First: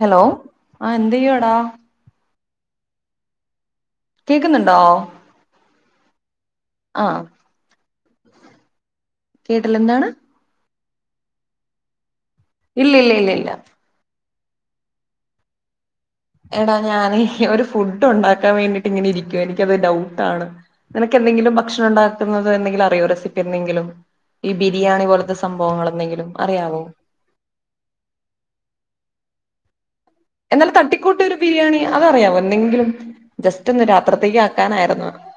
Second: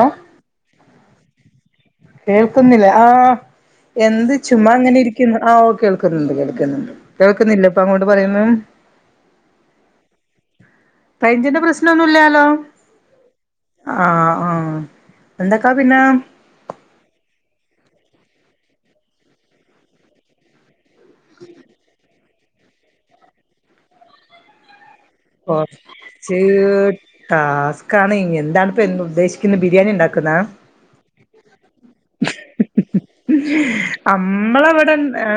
Hello ആ എന്ത് ചെയ്യാടാ കേൾക്കുന്നില്ല ആ് എന്ത് ചുമ കേക്കുന്നുണ്ടോ അങ്ങനെ ഇരിക്കുന്നു ആഓ കേൾക്കുന്നുണ്ട് കേൾ ക്ക്ന്ന്ണ്ട് ആ കേൾക്കുന്നില്ലെ ഇപ്പ അങ്ങോട്ട് പറയുന്നെ കേട്ടില്ല എന്താണ് റെയ്ഞ്ച്ൻ്റെ പ്രശ്നൊന്നും ഇല്ലാ ഇല്ല ഇല്ല ഇല്ല ആഹ് എന്താക്കാ പിന്നെ എടാ ഞാൻ ഒരു ഫുഡ് ഉണ്ടാക്കാൻ വേണ്ടിട്ട് ഇങ്ങനെ ഇരിക്കാ എനിക്കത് ഡൗട്ടാണ് നിനക് എന്തെങ്കിലും ഭക്ഷണം ഉണ്ടാകുന്നത് എന്തെങ്കിലും അറിയോ റെസിപ്പി എന്തെങ്കിലും ഈ ബീ കൊറ്ച്ച് ടാസ്കാണ് എന്താണ് ഇപ്പൊ ഉദ്ദേശിക്കുന്ന ബിരിയാണി ഉണ്ടാക്ക എന്നാല് തട്ടിക്കൂട്ട് ഒരു ബിരിയാണി അതറിയാമോ എന്തെങ്കിലും ജസ്റ്റ് ഒന്ന് രാത്രത്തേക്ക് അമ്മളവിടെ ആക്കാനായിരുന്നു ആ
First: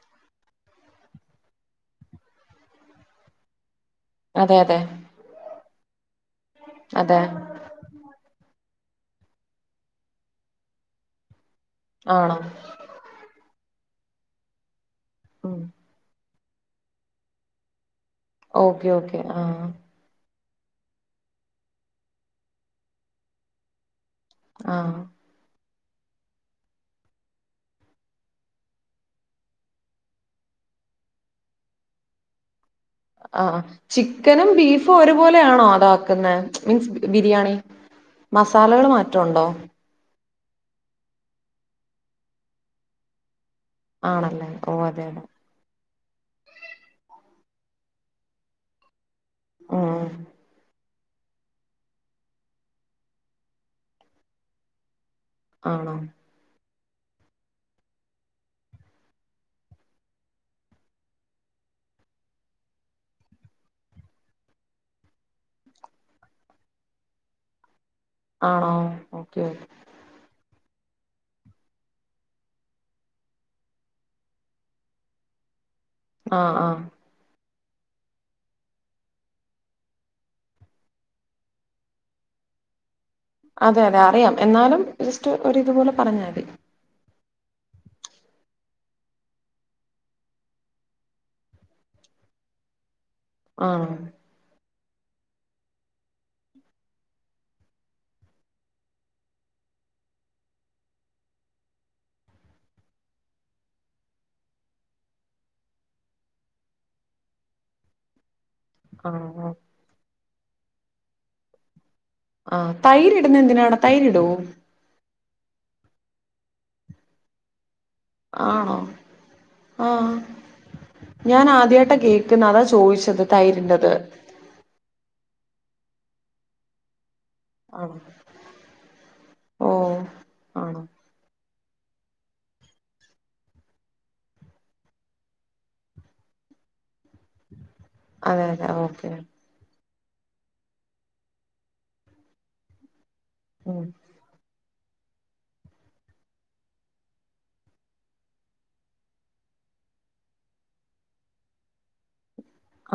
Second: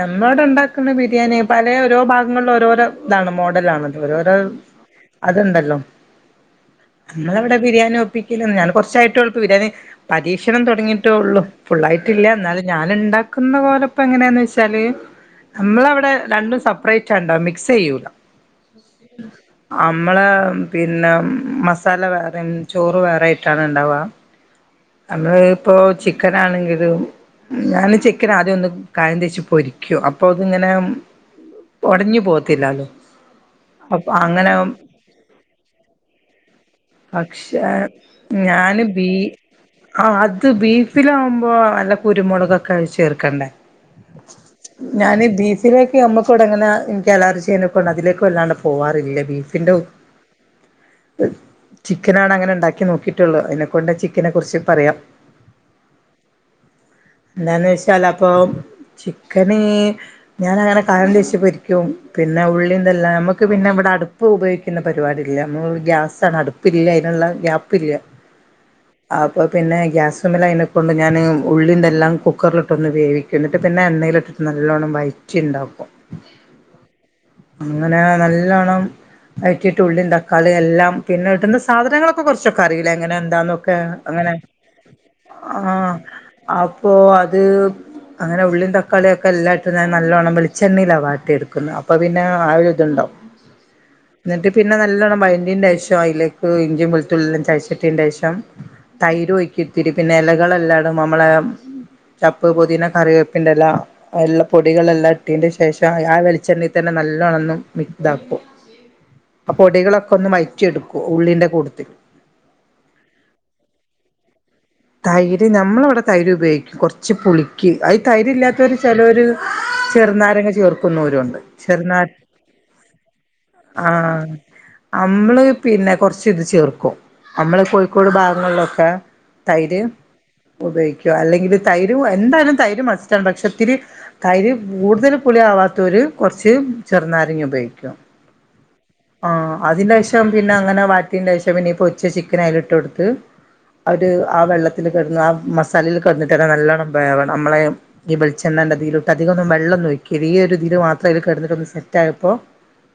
നമ്മളവിടെ ഉണ്ടാക്കുന്ന ബിരിയാണി പലേ ഓരോ ഭാഗങ്ങളില് ഓരോരോ ഇതാണ് മോഡല് ആണ് ഓരോരോ അതെ അതെ അതുണ്ടല്ലോ അതെ നമ്മള് ഇവിടെ ബിരിയാണി ഒപ്പിക്കല് ഞാൻ കൊറ കൊർച് [unintelligible] ആയിട് ഒള്ളൂ ബിരെണി പരീക്ഷണം തുടങ്ങിട്ടേള്ളു ഫുള്ളായിട്ടില്ല ആണോ ഇന്നാലും ഞാൻ ഉണ്ടാക്കുന്ന പോലെ പ്പോ എങ്ങനെയാന്ന് വെച്ചാല് ഉം നമ്മളവിടെ രണ്ടും സെപ്പറേറ്റാ ഇണ്ടാവ മിക്സ് ചെയ്യൂല ഓക്കെ ഓക്കേ ആ നമ്മള് പിന്നെ മസാല വേറിം ചോറ് വേറൊയിട്ടാണ് ഉണ്ടാവുക ആ നമ്മള് [unintelligible] ഇപ്പൊ ചിക്കൻ ആണെങ്കിലും ഞാൻ ചിക്കന് ആദ്യം ഒന്ന് കായം തേച്ച് പൊരിക്കും അപ്പൊ ഇത്ങ്ങനെ ഒടഞ്ഞു പോവത്തില്ലാലോ ആ ചിക്കനും ബീഫും ഒരുപോലെയാണോ അതാക്കുന്നെ മീൻസ് ബിരിയാണി പക്ഷേ ഞാന് മസാലകൾ ബീ മാറ്റമുണ്ടോ ആ ഇത് ബീഫില് ആവുമ്പോൾ നല്ല കുരുമുളക് ഒക്കെ ചേർക്കണ്ടേ ആണല്ലേ ഓ അതെ അതെ നമ്മക്ക്‌ ഇവിടെങ്ങനെ ഇന്ക് [unintelligible] എലാവരും ചെയ്യനകൊണ്ട് അതിലേക് വല്ലാണ്ട് പോവാറില്ല ബീഫിന്റെ ഉം ചിക്കനാണ് അങ്ങനെ ഉണ്ടാക്കി നോക്കിയിട്ടുള്ളു അതിനെക്കൊണ്ട് ചിക്കനെ കുറിച്ച് പറയാം ആണോ എന്താന്ന് വെച്ചാല് അപ്പൊ ചിക്കന് ഞാന് അങ്ങനെ കായം തേച്ച് പൊരിക്കും പിന്നെ ഉള്ളി ഇതെല്ലാം നമുക്ക് പിന്നെ ഇവിടെ അടുപ്പ് ഉപയോഗിക്കുന്ന പരിപാടിയില്ല നമ്മൾ ഗ്യാസാണ് അടുപ്പ് ഇല്ല അതിനുള്ള ഗ്യാപ്പ് ഇല്ല ആണോ ഓക്കെ അപ്പൊ ഓക്കെ പിന്നെ ഗ്യാസ്മ്മല് ആയിന കൊണ്ട് ഞാൻ ഉള്ളിന്തെല്ലാം കുക്കറിലിട്ടൊന്ന് വേവിക്കും ഇന്നിട്ട് പിന്നെ എണ്ണയില് ഇട്ടിട്ട് നല്ലോണം വയറ്റി ഉണ്ടാക്കും ആ ആ അങ്ങനെ നല്ലോണ്ണം വയറ്റിയിട്ട് ഉള്ളീം തക്കാളി എല്ലാം പിന്നെ സാധനങ്ങളൊക്കെ കൊറച്ചൊക്കെ അറിയും എങ്ങനെ എന്താന്നൊക്കെ അതെ അതെ അറിയാം അങ്ങനെ എന്നാലും ജസ്റ്റ് ആ ഒരിതുപോലെ പറഞ്ഞാൽ മതി അപ്പോ [unintelligible] അങ്ങനെ ഉള്ളിയും തക്കാളി ഒക്കെ എല്ലായിട്ടും ഞാൻ നല്ലോണം വെളിച്ചെണ്ണയിലാ വാട്ടി എടുക്കുന്നെ അപ്പൊ പിന്നെ ആ ഒരു ഇതുണ്ടാവും ആ എന്നിട്ട് പിന്നെ നല്ലോണം വയന്റീന് ശേഷം അയ്ലേ ഇഞ്ചും വെളുത്തുള്ളീം എല്ലാം ചതച്ചിട്ടിന്റെ ശേഷം തൈര് ഒയ്കും ഇത്തിരി പിന്നെ ഇലകള് എല്ലാടും നമ്മളെ [unintelligible] ചപ്പ് പൊതീന കറിവേപ്പിന്റെല എല്ലാ പൊടികളെല്ലാ ഇട്ടീന്റെ ശേഷം ആ വെളിച്ചെണ്ണയിൽ തന്നെ നല്ലോണൊന്നും മിക്‌ താക്കും ആഹ് ഒന്ന് വയറ്റിയെടുക്കു ഉള്ളിന്റെ കൂടത്തില് ആഹ് തൈരിടുന്നെ എന്തിനാ തൈരിടോ തൈര് നമ്മളവിടെ തൈര് ഉപയോഗിക്കും കുറച്ച് പുളിക്ക് അത് തൈര്ല്ലാതോര് ആണോ ചേലോര് ആഹ് ഞാൻ ആദ്യായിട്ടാ ചെറുനാ കേക്കുന്ന അതാ ചോദിച്ചത് തൈര്ന്റത് [inaudible] നമ്മള് പിന്നെ കൊറച്ച് ഇത് ചേർക്കും നമ്മള് ആണോ കോഴിക്കോട് ഭാഗങ്ങളിലൊക്കെ ഓ തൈര് ആണോ ഉപയോഗിക്കവല്ല എന്തെക്കില് തൈര് എന്തായാലും തൈര് മാസ്റ്റാണ് പക്ഷെ ഇത്തിരി തൈര് കൂടുതൽ പുളി ആവാത്ത ഒരു കെറച്ച് റച്ച് ചെറുനാരങ്ങാ ഉപയോഗിക്കും അതെ അതെ ഓക്കെ ആ അതിൻ്റെ ആവിശ്യ പിന്നെഎന്തിനാഅങ്ങെനെ വാട്ടിന്ന്ചോദിച്ചാ പിന്നെഈപൊരിച്ച ചിക്കൻ അതില് ഇട്ട് കൊടുത്ത് ഉം ത്ത് ആ വെള്ളത്തിൽകിടന്ന്ആ മസാലയിൽകിടന്നിട്ട്തന്നെ നല്ലോണ്ണംവേവണം നമ്മളെ ഈ വെളിച്ചെണ്ണതന്നെതിരു ട്ടധികം ഒന്ന് വെള്ളംഒന്നുംഒഴിക്കല്ല് ഈയൊരു ഇതില് മാത്രം അയില് കെടന്നിട്ട് ഒന്ന് സെറ്റ് ആയപ്പോ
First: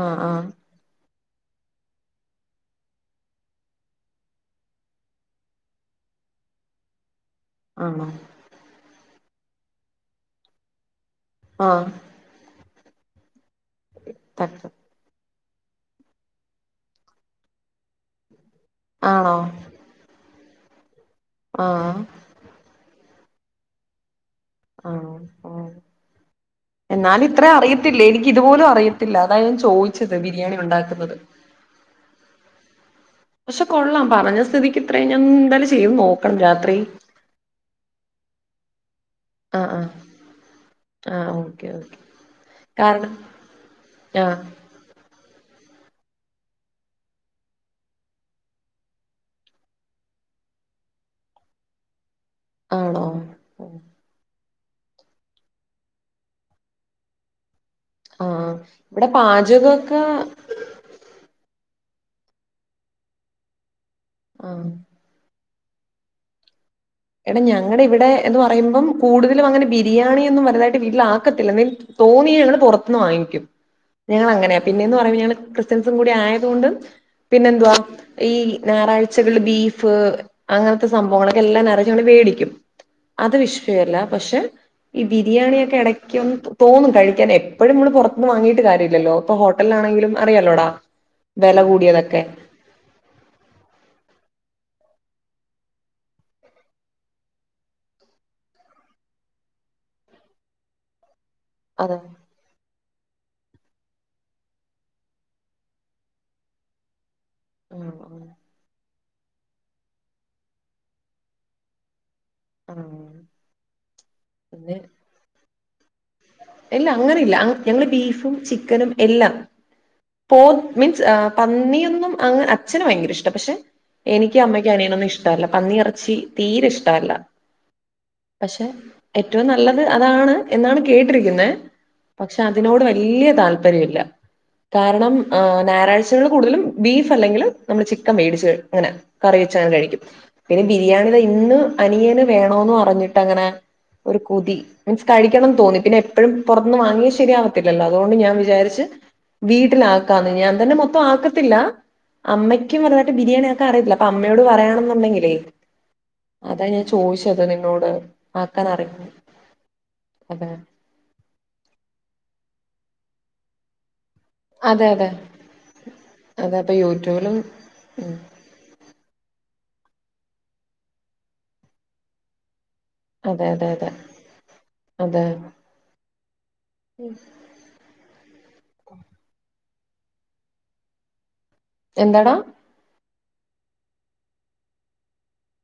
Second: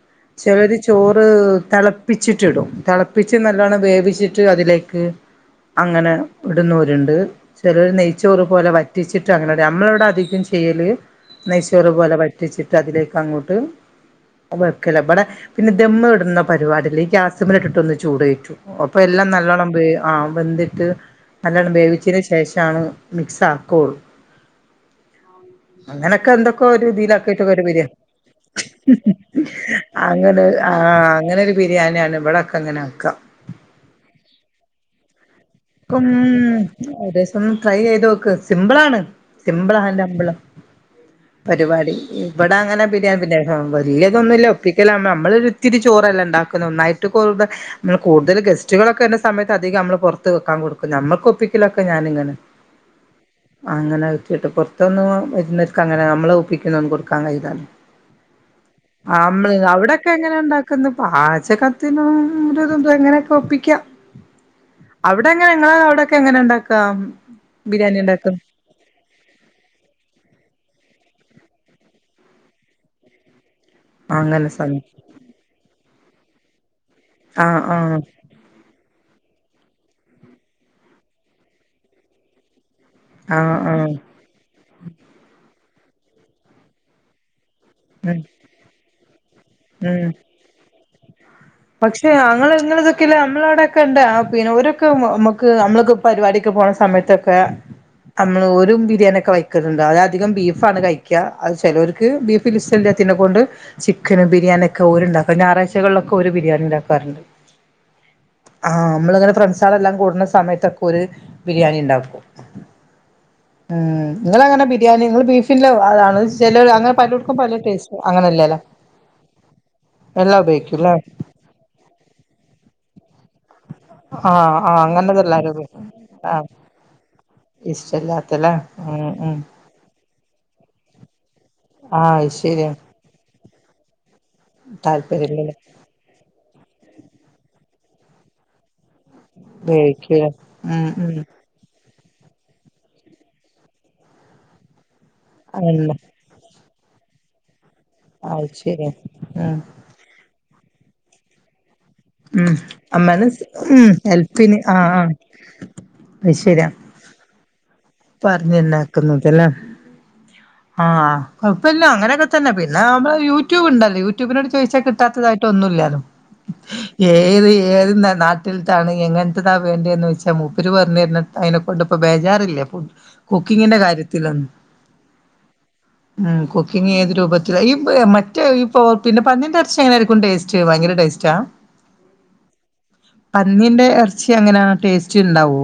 ആഹ് ആഹ് ചിലര് ചോറ് ത് തിളപ്പിച്ചിട്ട് ഇടുംതിളപ്പിച്ച് നല്ലോണ്ണം വേവിച്ചിട്ട് അതിലേക്ക് അങ്ങനെ ഇടുന്നോരുണ്ട് ചെലര് ആണോ നെയ്ച്ചോറ് പോലെ വറ്റിച്ചിട്ട് [unintelligible] നമ്മളിവിടെ അധികം ചെയ്യല് ആഹ് നെയ്ച്ചോറ് പോലെ വറ്റിച്ചിട്ട് അതിലേക്ക് അങ്ങോട്ട് [unintelligible] തട്ട് വെക്കല് ഇബടെ പിന്നെ ദമ്മ് ഇടുന്നപരിപാടില്ലേ ഈ ഗ്യാസിമേല് ഇട്ടിട്ടൊന്ന്ചൂട്കേറ്റും അപ്പോ എല്ലാം ആണോ നല്ലോണം ബേ ആ വെന്തിട്ട് നല്ലവണ്ണം ആഹ് വേവിച്ചതിന് ശേഷാണ് മിക്സ് ആക്കു ഉള്ളൂ ആഹ് ആഹ് അങ്ങനൊക്കെഎന്തൊക്കെഒരു എന്നാലും ഇത്ര ഇതിയിലക്കിട്ടരുബിരി അറിയത്തില്ല എനിക്ക് ഇതുപോലും അറിയത്തില്ല അതാ ഞാൻ ചോദിച്ചത് അങ്ങെനോര് ബിരിയാണി ആ ഉണ്ടാക്കുന്നത് അങ്ങനെ ഒരു ബിരിയാണിയാണ് ഇവിടൊക്കെ അങ്ങനെ ആക്കാ പക്ഷെ കൊള്ളാം പറഞ്ഞസ്ഥിതിക്ക് ഇത്രയും ഞാൻമ്മ് ക്കും ഒരീസം ഒന്ന് ട്രൈ ചെയ്ത് നോക്ക് സിംമ്പിൾ ആണ് ആഹ് സിംമ്പിള് ആഹ് ആൻഡ് ഹമ്പിളാ ആഹ് ഓക്കെ പരിപാടി ഓക്കെ ഇവിടെ അങ്ങനെ കാരണം ബിരിയാ പിന്നെ വല്ല്യ ആഹ് ഇതൊന്നുല്ല ഒപ്പിക്കലാ നമ്മളൊരു ഇത്തിരിചോറ്ല്ലേഇണ്ടാക്കുന്ന ഒന്നായിട്ട് കൂടുത നമ്മ കൂടുത ഗസ്റ്റുകളൊക്കെള്ളസമയത്ത് അധികംനമ്മള് പുറ ത്ത് വെക്കാൻ കൊടുക്കും ഞമ്മൾക്ക് ഒപ്പിക്കലൊക്കെ ഞാനിങ്ങനെ ആണോ അങ്ങനെപൊറത്ത് ത്തൂന്ന് വരുന്നൊര്ക്ക്ങ്ങനെ നമ്മളെഒപ്പിക്കല് അങ്ങനെന്നും കൊടുക്കാകഴിയൂല ആഹ് ഇവിടെ ആ അമ്മള് പാചകൊക്കെ അവിടൊക്കെ എങ്ങനെ ഇണ്ടാക്കുന്ന പാചകം [unintelligible] ഒരുവിധം എന്തുവാ ഇങ്ങനെയൊക്കെ ഒപ്പിക്കാം ആഹ് അവിടെ എങ്ങനെങ്ങളാ അവിടെ എങ്ങനെക്കെയാഇണ്ടാക്ക് എടാ ഞങ്ങടെ ഇവിടെ എന്ന് പറയുമ്പം കൂടുതലും അങ്ങനെ ബിരിയാണിയൊന്നും വലുതായിട്ട് വീട്ടിലാക്ക ക്കത്തില്ലന്നെ തോന്നിയാ ഞങ്ങള് പുറത്ത്ന്ന് വാങ്ങിക്കും അങ്ങനെ ഞങ്ങളങ്ങനെയാ സം പിന്നെന്ന് പറയുമ്പോൾ ഞങ്ങള് ക്രിസ്ത്യ [unintelligible] കൂടെ ആയതുകൊണ്ട് പിന്നെ ആഹ് എന്തുവാ ആഹ് ഈ ഞായറാഴ് ച്ചകള് ബീഫ് അങ്ങനത്തെ സംഭവങ്ങളൊക്കെ എല്ലാംഞായറാഴ്ചയുംഇവിടെ വേടിക്കും. അത് ആഹ് ആഹ് വിഷയല്ല പക്ഷെ ഈ ബിരിയാണിയൊക്കെ എടക്കൊന്ന് തോന്നും കഴിക്കാൻ എപ്പ് എപ്പഴും മ്മള് ഉം പുറത്തുനിന്ന് വാങ്ങിയിട്ട് കാര്യയില്ലല്ലോ ഇപ്പ ഉം ഹോട്ടലിലാണെങ്കിലും അറിയാലോടാ വില പക്ഷെ കൂടിയതൊക്കെ അങ്ങള് ഇങ്ങനതൊക്കെല്ല നമ്മള അവിടടൊക്കെ ഉണ്ട് ആപിന്നെ ഒരു ക്ക് മ്മക്ക് മ്മക്ക് നമ്മളൊക്കെ പരിപാടിക്ക് പോണ സമയത്തൊക്കെ നമ്മള് ഓരുംബിരിയാണി ഒക്കെവെക്കലിണ്ടോഅത്അധികം ബീഫാണ്കഴി ക്കാ അത് അതെ ചെലോര്ക്ക് ബീഫില് ഇഷ്ട്ടയില്ലാത്തോ നെ കൊണ്ട് ചിക്കനും ബിരിയാണിയൊക്കെ ഒര് ഇണ്ടാക്കും ഞായറഴ്കളിലൊക്കെ ഓര് ബിരിയാണി ഉണ്ടാക്കാറുണ്ട് ആ അഹ്‌ ആ നമ്മളിങ്ങനെ ഫ്രണ്ട്സാളെല്ലാം കൂടണ സമയത്തൊക്കെ ഓര് ബിരിയാണി ഇണ്ടാക്കും ആഹ് ആ ഇങ്ങളെ എങ്ങനെ പിന്നെ ബിരിയാണി ഇങ്ങള് ബീഫില്ലോ അതാണ് ഇല്ല ചിലര്അങ്ങനെ അങ്ങനെയില്ല പലർക്കും ഞങ്ങള് പലടേസ്റ്റ് ബീഫും അങ്ങനില്ലല്ലോ ചിക്കനും എല്ലാ ബേക്കില്ലേ ആ പന്നിയൊന്നും അങ്ങഅ അച്ഛനും ഭയങ്കര ഇഷ്ടാ പക്ഷെ ആഹ് എനിക്കുംഅമ്മയ്ക്കും ആഹ് അനിയനൊന്നും അങ്ങനത് ഇഷ്ടല്ല എല്ലാരും പന്നി എറച്ചി ഉപയോഗിക്കും ആഹ് തീരെ ഇഷ്ടല്ല ഇഷ്ടല്ലാത്തല്ലേ പക്ഷെ ഉം ഉം ഏറ്റവും നല്ലത് അതാണ് എന്നാണ് കേട്ടിരിക്കുന്നെ ആഹ് അത് പക്ഷെ ശരിയാ അതിനോട് വാല്ല്യതാല്പര്യമില്ല കാരണം താല്പര്യല്ലല്ലേ ആഹ് ഞായറാഴ്ചകൾ കൂടുതലും ബീഫ് അല്ലെങ്കിൽ നമ്മള് ചിക്കൻ മേടിച്ച് അങ്ങനെ കറിവെച്ചാ ഞാൻ കഴിക്കും ഉപയോഗിക്കൂല പിന്നെ ഉം ഉം ബിരിയാണിയിതാ ഇന്ന് അനിയന് വേണോന്ന് അറിഞ്ഞിട്ട് അങ്ങനെ ഒരു കുതി മീൻസ് കഴിക്കണംന്ന് തോന്നി അതന്നെ പിന്നെ എപ്പോഴും പൊറത്തുനിന്ന് വാങ്ങിയ ശരിയാവത്തില്ലല്ലോ അതുകൊണ്ട് ഞാൻ അത് വിചാരിച്ച് ശരിയാ ഉം വീട്ടിലാക്കാന്ന് ഞാൻ അതന്നെ മൊത്തം ആക്കത്തില്ല ഉം അമ്മയ്ക്കും വറുതായിട്ട് അമ്മാനെ ബിരിയാണി സ് ആക്കാ ഉം അറിയില്ല അപ്പൊ അമ്മയോട് ഹെൽപ്പിന് ആഹ് ആഹ് പറയാണെന്നുണ്ടെങ്കിലേ അതാ ഞാൻ ചോദിച്ചത് നിന്നോട് ആക്കാൻ അറിയോ പറഞ്ഞുന്നാക്കുന്നതല്ല അതെ ആഹ് അപ്പല്ല അങ്ങനൊക്കെ തന്നെ പിന്നെ നമ്മ യൂട്യൂബ്ണ്ടല്ലേ യൂ ടൂബിനട് ചോയ്ദിച്ചാൽ അതെ അതെ കിട്ടാത്തതായിട്ടൊന്നുമില്ലല്ലോ അതെ അപ്പൊ യൂട്യൂബിലും ഏറി ഏറിന്താ ഉം നാട്ടിൽ താണ് എങ്ങനത്തെതാ വേണ്ടേന്ന് വെച്ചാൽ മൂപ്പര് പറഞ്ഞുര അതിനെ കൊണ്ട് ഇപ്പോ ബേജാറില്ലേ ഫുഡ് അതെ അതെ കുക്കിങ്ങിന്റെ അതെ കാര്യത്തിന്ന് അതെ ഉം കുക്കിംഗ ഏതു രൂപത്തിൽ ഇപ്പോ പിന്നെ പന്നിന്റെരച്ചി എങ്ങന ആയിരിക്കും ടേസ്റ്റ് ഭയങ്കര ടേസ്റ്റാ എന്താടാ പന്നീന്റെ ഇറച്ചി അങ്ങനെയാണ് ടേസ്റ്റ് ഉണ്ടാവോ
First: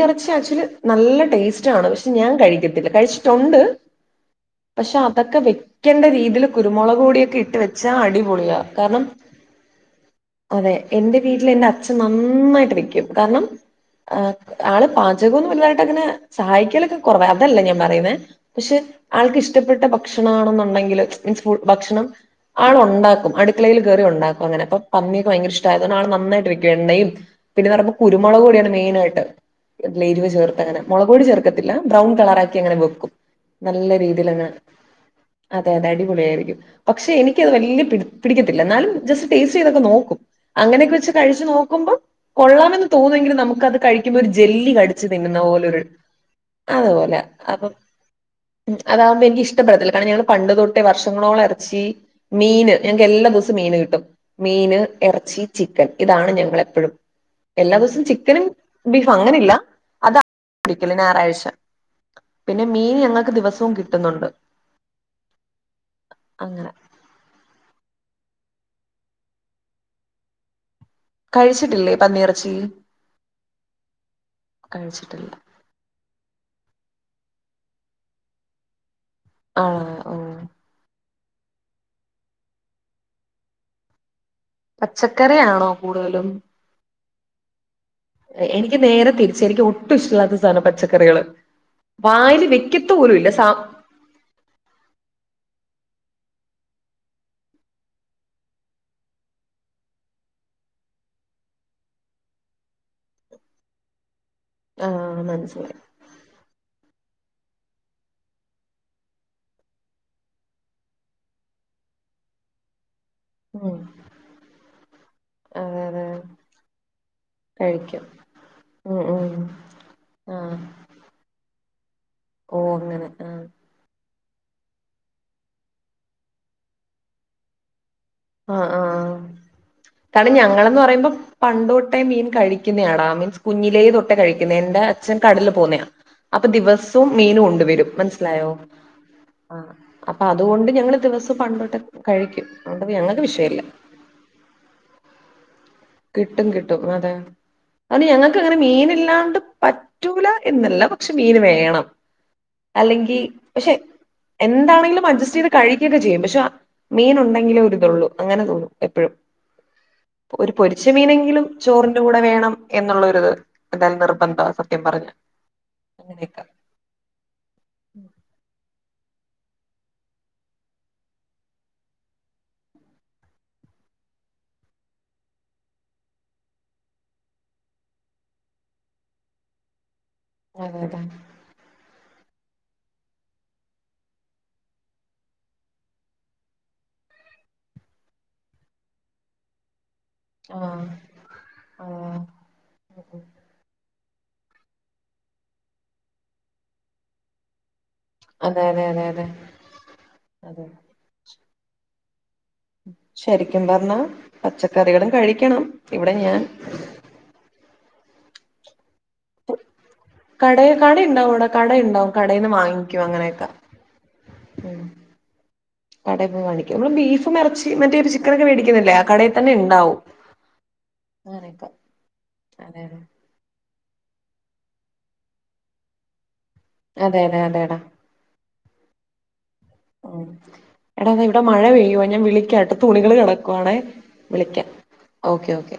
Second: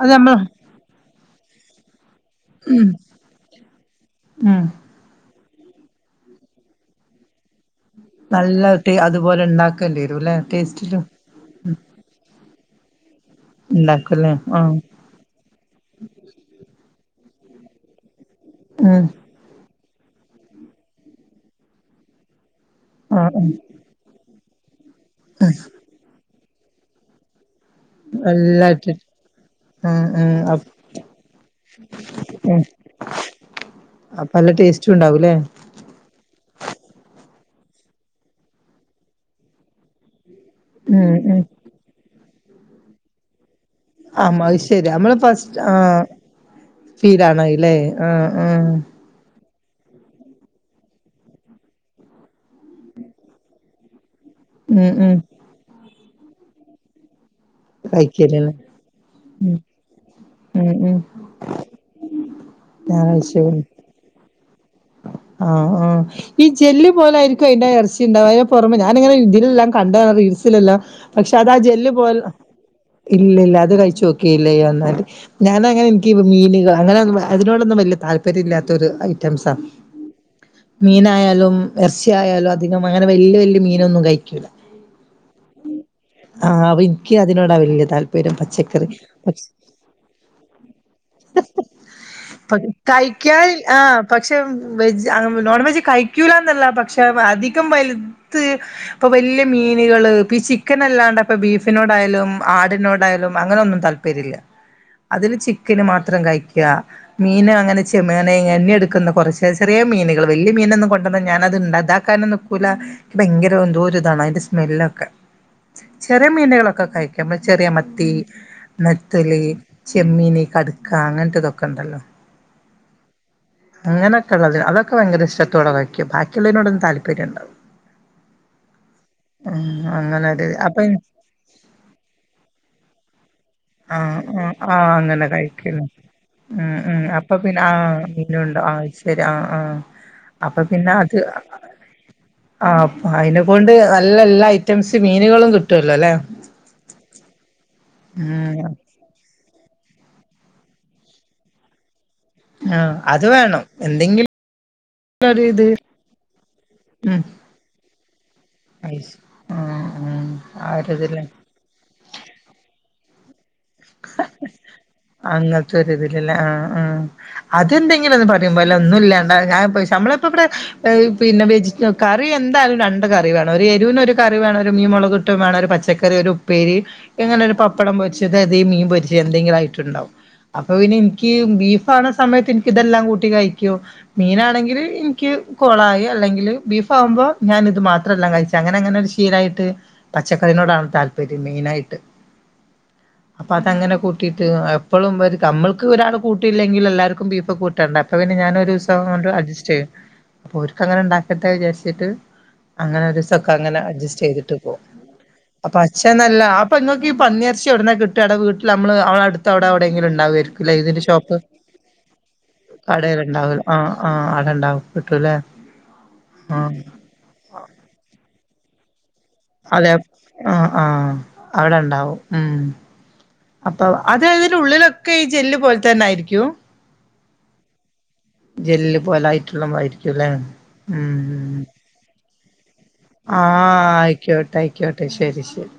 അത് നമ്മൾ ആക്ച്വലി നല്ല ടേസ്റ്റ് ആണ് പക്ഷെ ഞാൻ കഴിക്കത്തില്ല കഴിച്ചിട്ടുണ്ട് ഉം പക്ഷെ അതൊക്കെ വെക്കേണ്ട രീതിയിൽ കുരുമുളക് കൂടിയൊക്കെ ഇട്ട് വെ അ അടിപൊളിയ നല്ല ടേ കാരണം അതുപോലെ ഉണ്ടാക്കേണ്ടി വരും അല്ലെ അതെ ടേസ്റ്റില് എന്റെ വീട്ടിൽ എന്റെ അച്ഛൻ നന്നായിട്ട് ക്കും കാരണം ആ് ഉണ്ടാക്കുംല്ലേ ആഹ് ആള് പാചകം വലുതായിട്ട് അങ്ങനെ സഹായിക്കലൊക്കെ കുറവ അതല്ലേ ഞാൻ പറയുന്ന പക്ഷെ ഉം ആൾക്ക് ഇഷ്ടപ്പെട്ട ഭക്ഷണമാണെന്നുണ്ടെങ്കില് മീൻസ് ഫു ഭക്ഷണം ആൾ ആഹ് ഉണ്ടാക്കും ആഹ് അടുക്കളയിൽയറി ആൾ ഉണ്ടാക്കും അങ്ങനെ അപ്പ പന്നിയൊക്കെ ഭയങ്കര ഇഷ്ടമായതോണ്ട് ആൾ നായിട്ട് പിന്നെ നട കുരുമുളക് പൊടിയാണ് എല്ലാം മെയി ഇട്ടിട്ട് ഉം വ് ഉം അ ചേർത്ത്ങ്ങെ മുളകോട് ചേർക്കത്തില്ല ബ്രൺ കളറി ഉം അങ്ങനെ വെക്കും നല്ല അപ്പ രീതിൽങ്ങ നല്ല ടേസ്റ്റും ഉണ്ടാവൂല്ലേ അതെ അതെ അടിപൊളിയ ആയിരിക്കും പക്ഷെ എനിക്ക് വ പിടിക്കത്തില്ല എന്നാലും ജസ്റ്റ് ടേസ്റ്റ് ചെയ്തൊക്കെ നോക്കും അങ്ങനെയൊക്കെ ഉം വെച്ച് ഉം കഴിച്ചു നോക്കുമ്പോൾ കൊള്ളാമെന്ന് തോന്നെങ്കിലിൽ നമുക്ക്ത് കഴിക്കുമ്പോ ഒരു ആമ്മ അത് ജെല്ലി ശരി കടിച്ചു നമ്മള് തിന്നുന്ന ഫസ്റ്റ് ആ പോലെരു അതുപോലെ അപ്പം ഫീലാണല്ലേ ആ ആ അതകുമ്പോ എനിക്ക് ഇഷ് ഇഷ്ടപ്പെടത്തില്ല കാരണം ഞങ്ങൾ പണ്ട് തൊട്ടേ വർഷങ്ങളോള ഇറച്ചി മീന് ഞങ്ങൾക്ക് എല്ലാ ദിവസവും മീന് കിട്ടും മീന് ഉം ഉം ഇറച്ചി ചിക്കൻ ഇതാണ് ഞങ്ങളെപ്പോഴും എല്ലാ ദിവസവും ചിക്കനും കഴിക്കലല്ലേ ബീഫ് അങ്ങനെല്ല ഉം അത് ഉം [inaudible] ഉം ഞായറാഴ്ച പിന്നെ മീൻ ഞാൻ ഞങ്ങൾക്ക് കഴിച്ചേക്കണ് ദിവസവും കിട്ടുന്നുണ്ട് ആഹ് ആ ഈ അങ്ങനെ ജെല്ല് പോലൊയിരിക്കും അതിന്റെ ഇറച്ചി ഉണ്ടാവ പുറമെ ഞാാനിങ്ങനെ ഇതിലെല്ലാം കണ്ടതണം റീൽസിലെല്ലാം പക്ഷെ അതാ ജെല് കഴിച്ചിട്ടില്ലേ പോലെ പന്നിയിറച്ചി? ഇല്ല ഇല്ല അത് കഴിച്ചു നോക്കിയില്ല വന്നാട്ട് കഴിച്ചിട്ടില്ല. ഞാനങ്ങനെ എനിക്ക് മീന അങ്ങനെ അതിനോടൊന്നും വലിയ താല്പര്യമില്ലാത്തൊ ഒരു ഐറ്റംസ് ആണ് ആഹ ആഹ ആയാലും ഇറച്ചയായാലും അധികം അങ്ങനെ വലിയ വലിയ മീനൊന്നും കഴിക്ക പച്ചക്കറി ആണോ ആഹ് അപ്പൊ എനിക്ക് അതിനോടാ വല്യ താല്പര്യം എനിക്ക് പച്ചക്കറി നേരെ തിരിച്ചു പക്ഷെ എനിക്ക് ഒട്ടും ഇഷ്ടമില്ലാത്ത സാധനം പച്ച ക്കറികള് യ്ക്കൻ ആഹ പക്ഷെ വെജ് നോൺ വെജ് കഴിക്കൂല എന്നല്ല പക്ഷെ അധികം വലുത് ഇപ്പ വലിയ മീനുകള് ചിക്കൻ അല്ലാണ്ട് ഇപ്പൊ ബീഫിനോടായാലും ആടിനോടായാലും അങ്ങനെ ഒന്നും താല്പര്യമില്ല ആഹ് അതില് മനസ്സിലായി ചിക്കന് മാത്രം കഴിക്കുക മീന അങ്ങനെ ചെമേനങ്ങന്നെ എടുക്കുന്ന കുറച്ച ചെറിയ മീനുകൾ വലിയ മീനൊന്നും കൊണ്ടുവന്ന ഞാന അത് ഇണ്ട് അതാക്കാനും നിക്കൂല ഭയങ്കര ഉം എന്തോ ഇതാണ് അതിന്റെ സ്മെല്ലൊക്കെ അതെ അതെ ചെറിയ മീനകളൊക്കെ കഴിക്ക ചെറിയ കഴിക്കും മത്തി ഉം നത്തല് ഉം ചെമ്മീനി ആഹ് ക ടുക്ക അങ്ങനത്തെ ഇതൊക്കെ ഉണ്ടല്ലോ ഓ അങ്ങനെ ആ അങ്ങനെയൊക്കെ ഉള്ളത് അതൊക്കെ ഭയങ്കര ഇഷ്ടത്തോടെ വയ്ക്കും ബാക്കിയുള്ളതിനോട ഒന്ന് താല്പര്യം ഉണ്ടാവല ആ ആ [unintelligible] അങ്ങനൊരു ഞങ്ങളെന്ന് അപ്പൊ പറയുമ്പം പണ്ടു തൊട്ടേ മീൻ കഴി ക്കിന്നെയാടാ മീൻസ് കുഞ്ഞിലേ തൊട്ടെ ആഹ് ആഹ് കഴിക്ക്ന്നെ എന്റെ ആഹ് അച്ഛൻ അങ്ങനെ കടിലിൽ കഴിക്കുന്നു പോവുന്നെയാ അപ്പ ഉം ഉം ദിവസും മീൻ അപ്പൊ പിന്നെ കൊണ്ടുവരും ആഹ് മനസ്സിലായോ മീനുണ്ടോ ആഹ് ശരി ആഹ് ആ ആഹ് അപ്പൊ അതുകൊണ്ട് ഞങ്ങള് ദിവ സം കൺവേട്ടണ്ട് കഴിക്കും അയു അയിനെക്കൊണ്ട് നല്ല എല്ലാ ഐറ്റംസ് മീനുകളും കി കിട്ടും കിട്ടും അതെ അതൊണ്ട് ഞങ്ങക്ക് അങ്ങനെ ഉം മീൻ ഇല്ലാണ്ട് പറ്റൂല എന്നല്ല പക്ഷെ മീന് വേണം ആ അല്ലെങ്കിൽ അത് വേണം പക്ഷെ എന്തെങ്കിലും എന്താണെങ്കിലും അഡ്ജസ്റ്റ് ഒരു ചെയ്ത് ഇത് കഴിക്കു ഒക്കെ ചെയ്യും പക്ഷെ മീൻ ഉം ഉണ്ടെങ്കിലേ ഒരുതൊള്ളൂ അങ്ങനെ തോന്നും ഐസ് എപ്പഴും ആഹ് ആഹ് ഒരു ആ പൊരിച്ച ഒരിതില് മീനെങ്കിലും ചോറിന്റെ കൂടെ വേണം എന്നുള്ള ഒരിത് എന്തായാലും നിർബന്ധവാ സത്യം പർഞ്ഞാ അങ്ങൻത്ത ഒര് ഇതിലെ ആ ആ അതെന്തെങ്കിലും ഒന്ന് പറയുമ്പോലെ ഒന്നു ഇല്ല [unintelligible] നമ്മൾ എപ്പളപ്പടെ അയ് പിന്നെ വെജ്റ്റ കറി എന്തായാലും രണ്ട് കറി വേണം ഒരു എരുന് ഒര് കറി കറി വേണം ഒരു മീൻ മൊളക് ഇട്ടയും വേണം ഒരു പച്ചക്കറി ഒരു ഉപ്പേരി അയിക്ക് അങ്ങനെ ഒരു പപ്പടം പൊരിച്ചത് അതേ മീൻ പൊരിച്ചെ എന്തെങ്കിലും അയിട്ട് ഇണ്ടാവും അപ്പ അതെ പിന്നെ അതെ ഇൻക്ക് ബീഫാണ് ഇഷ്ടം സമയത്ത് ഇൻക്ക് ഇതെല്ലാം കൂട്ടി കഴിക്കോ മീനാണെങ്കിൽ ഇൻക്ക് കൊളായി അല്ലെങ്കിൽ ബീഫ് ആവു അപ്പൊ ഞാൻ ഇത് മാത്ര എല്ലാം കഴിച്ച് അങ്ങനെ അങ്ങനെ ഒരു ശീലായിട്ട് പച്ചക്കറനോടാണ് ആഹ് താല്പര്യം മെയിനായിട്ട് ആഹ് അപ്പൊ അതങ്ങനെ കൂ ട്ട് എപ്പളും നമ്മൾക്ക് ഒരാൾ കൂട്ടിയില്ലെങ്കിൽ എല്ലാര്ക്കും ബീഫ് കൊ ട്ട്ണ്ട് അപ്പ പിന്നെ ഞാൻ അതെ അതെ ഒരുസം അതെ കൊണ്ട് അതെ അഡ്ജസ്റ്റ് ചെയ്ത് അതെ ഓര്ക്ക് അങ്ങനെ ഇണ്ടാക്കട്ടെ വിചാര്ച്ചിട്ട് അങ്ങനെ ഒരുസൊക്കെ ശരിക്കും അങ്ങനെ പറഞ്ഞാ അഡ്ജസ്റ്റ് ചെയ്തിട്ട് പോകും പച്ചക്കറികളും കഴിക്കണം അപ്പ ഇവിടെ അച്ഛൻ ഞാൻ അല്ല അപ്പ ഇങ്ങക്ക് ഈ പന്നി അ ച്ചി ഒട്ന്നാ കിട്ടാ അയുടെ വീട്ടിൽ അമ്മള് അ ഇങ്ങളെ അട്ത്ത് അയുടെ അയുടെങ്കിലും കട ഇണ്ടാവായിരിക്കും കട ഇതിന്റെ ഉണ്ടാവും ഷോപ്പ് ഇവിടെ കട ഉണ്ടാവും കടയിൽന്ന് വാങ്ങിക്കും കടേൽ അങ്ങനെയൊക്കെ ഇണ്ടാവും ആ ആ അടെണ്ടാവും കിട്ടൂലേ കട പോയി വാങ്ങിക്കാം നമ്മൾ ബീഫും എറച്ചി മറ്റേ ചിക്കൻ ഒക്കെ മേടിക്കുന്നില്ലേ കട അതെ പ്പ് ആ ആ അങ്ങനെയൊക്കെ അവ്ടെ ഇണ്ടാവും ഉം അതെതെ ട്ടോ അത് അതിന്റെ ഉള്ളിലൊക്കെ ഈ ജെല് പോല് തെന്നായിരിക്കും. അതെ അതെ അതെടാ ജെല്ല് പോലായിട്ടുള്ള മായിരിക്കു ഉം ലെ ഉം എടാ ഇവിടെ മഴ ഉം പെയ്യുവാ ഞാൻ വിളിക്കാട്ടോ തുണികള് കിടക്കുവാണേ ആഹ് അയ്ക്കോട്ടെ വിളിക്കാം അയ്ക്കോട്ടെ ശെരി ഓക്കെ ശെരി ഓക്കെ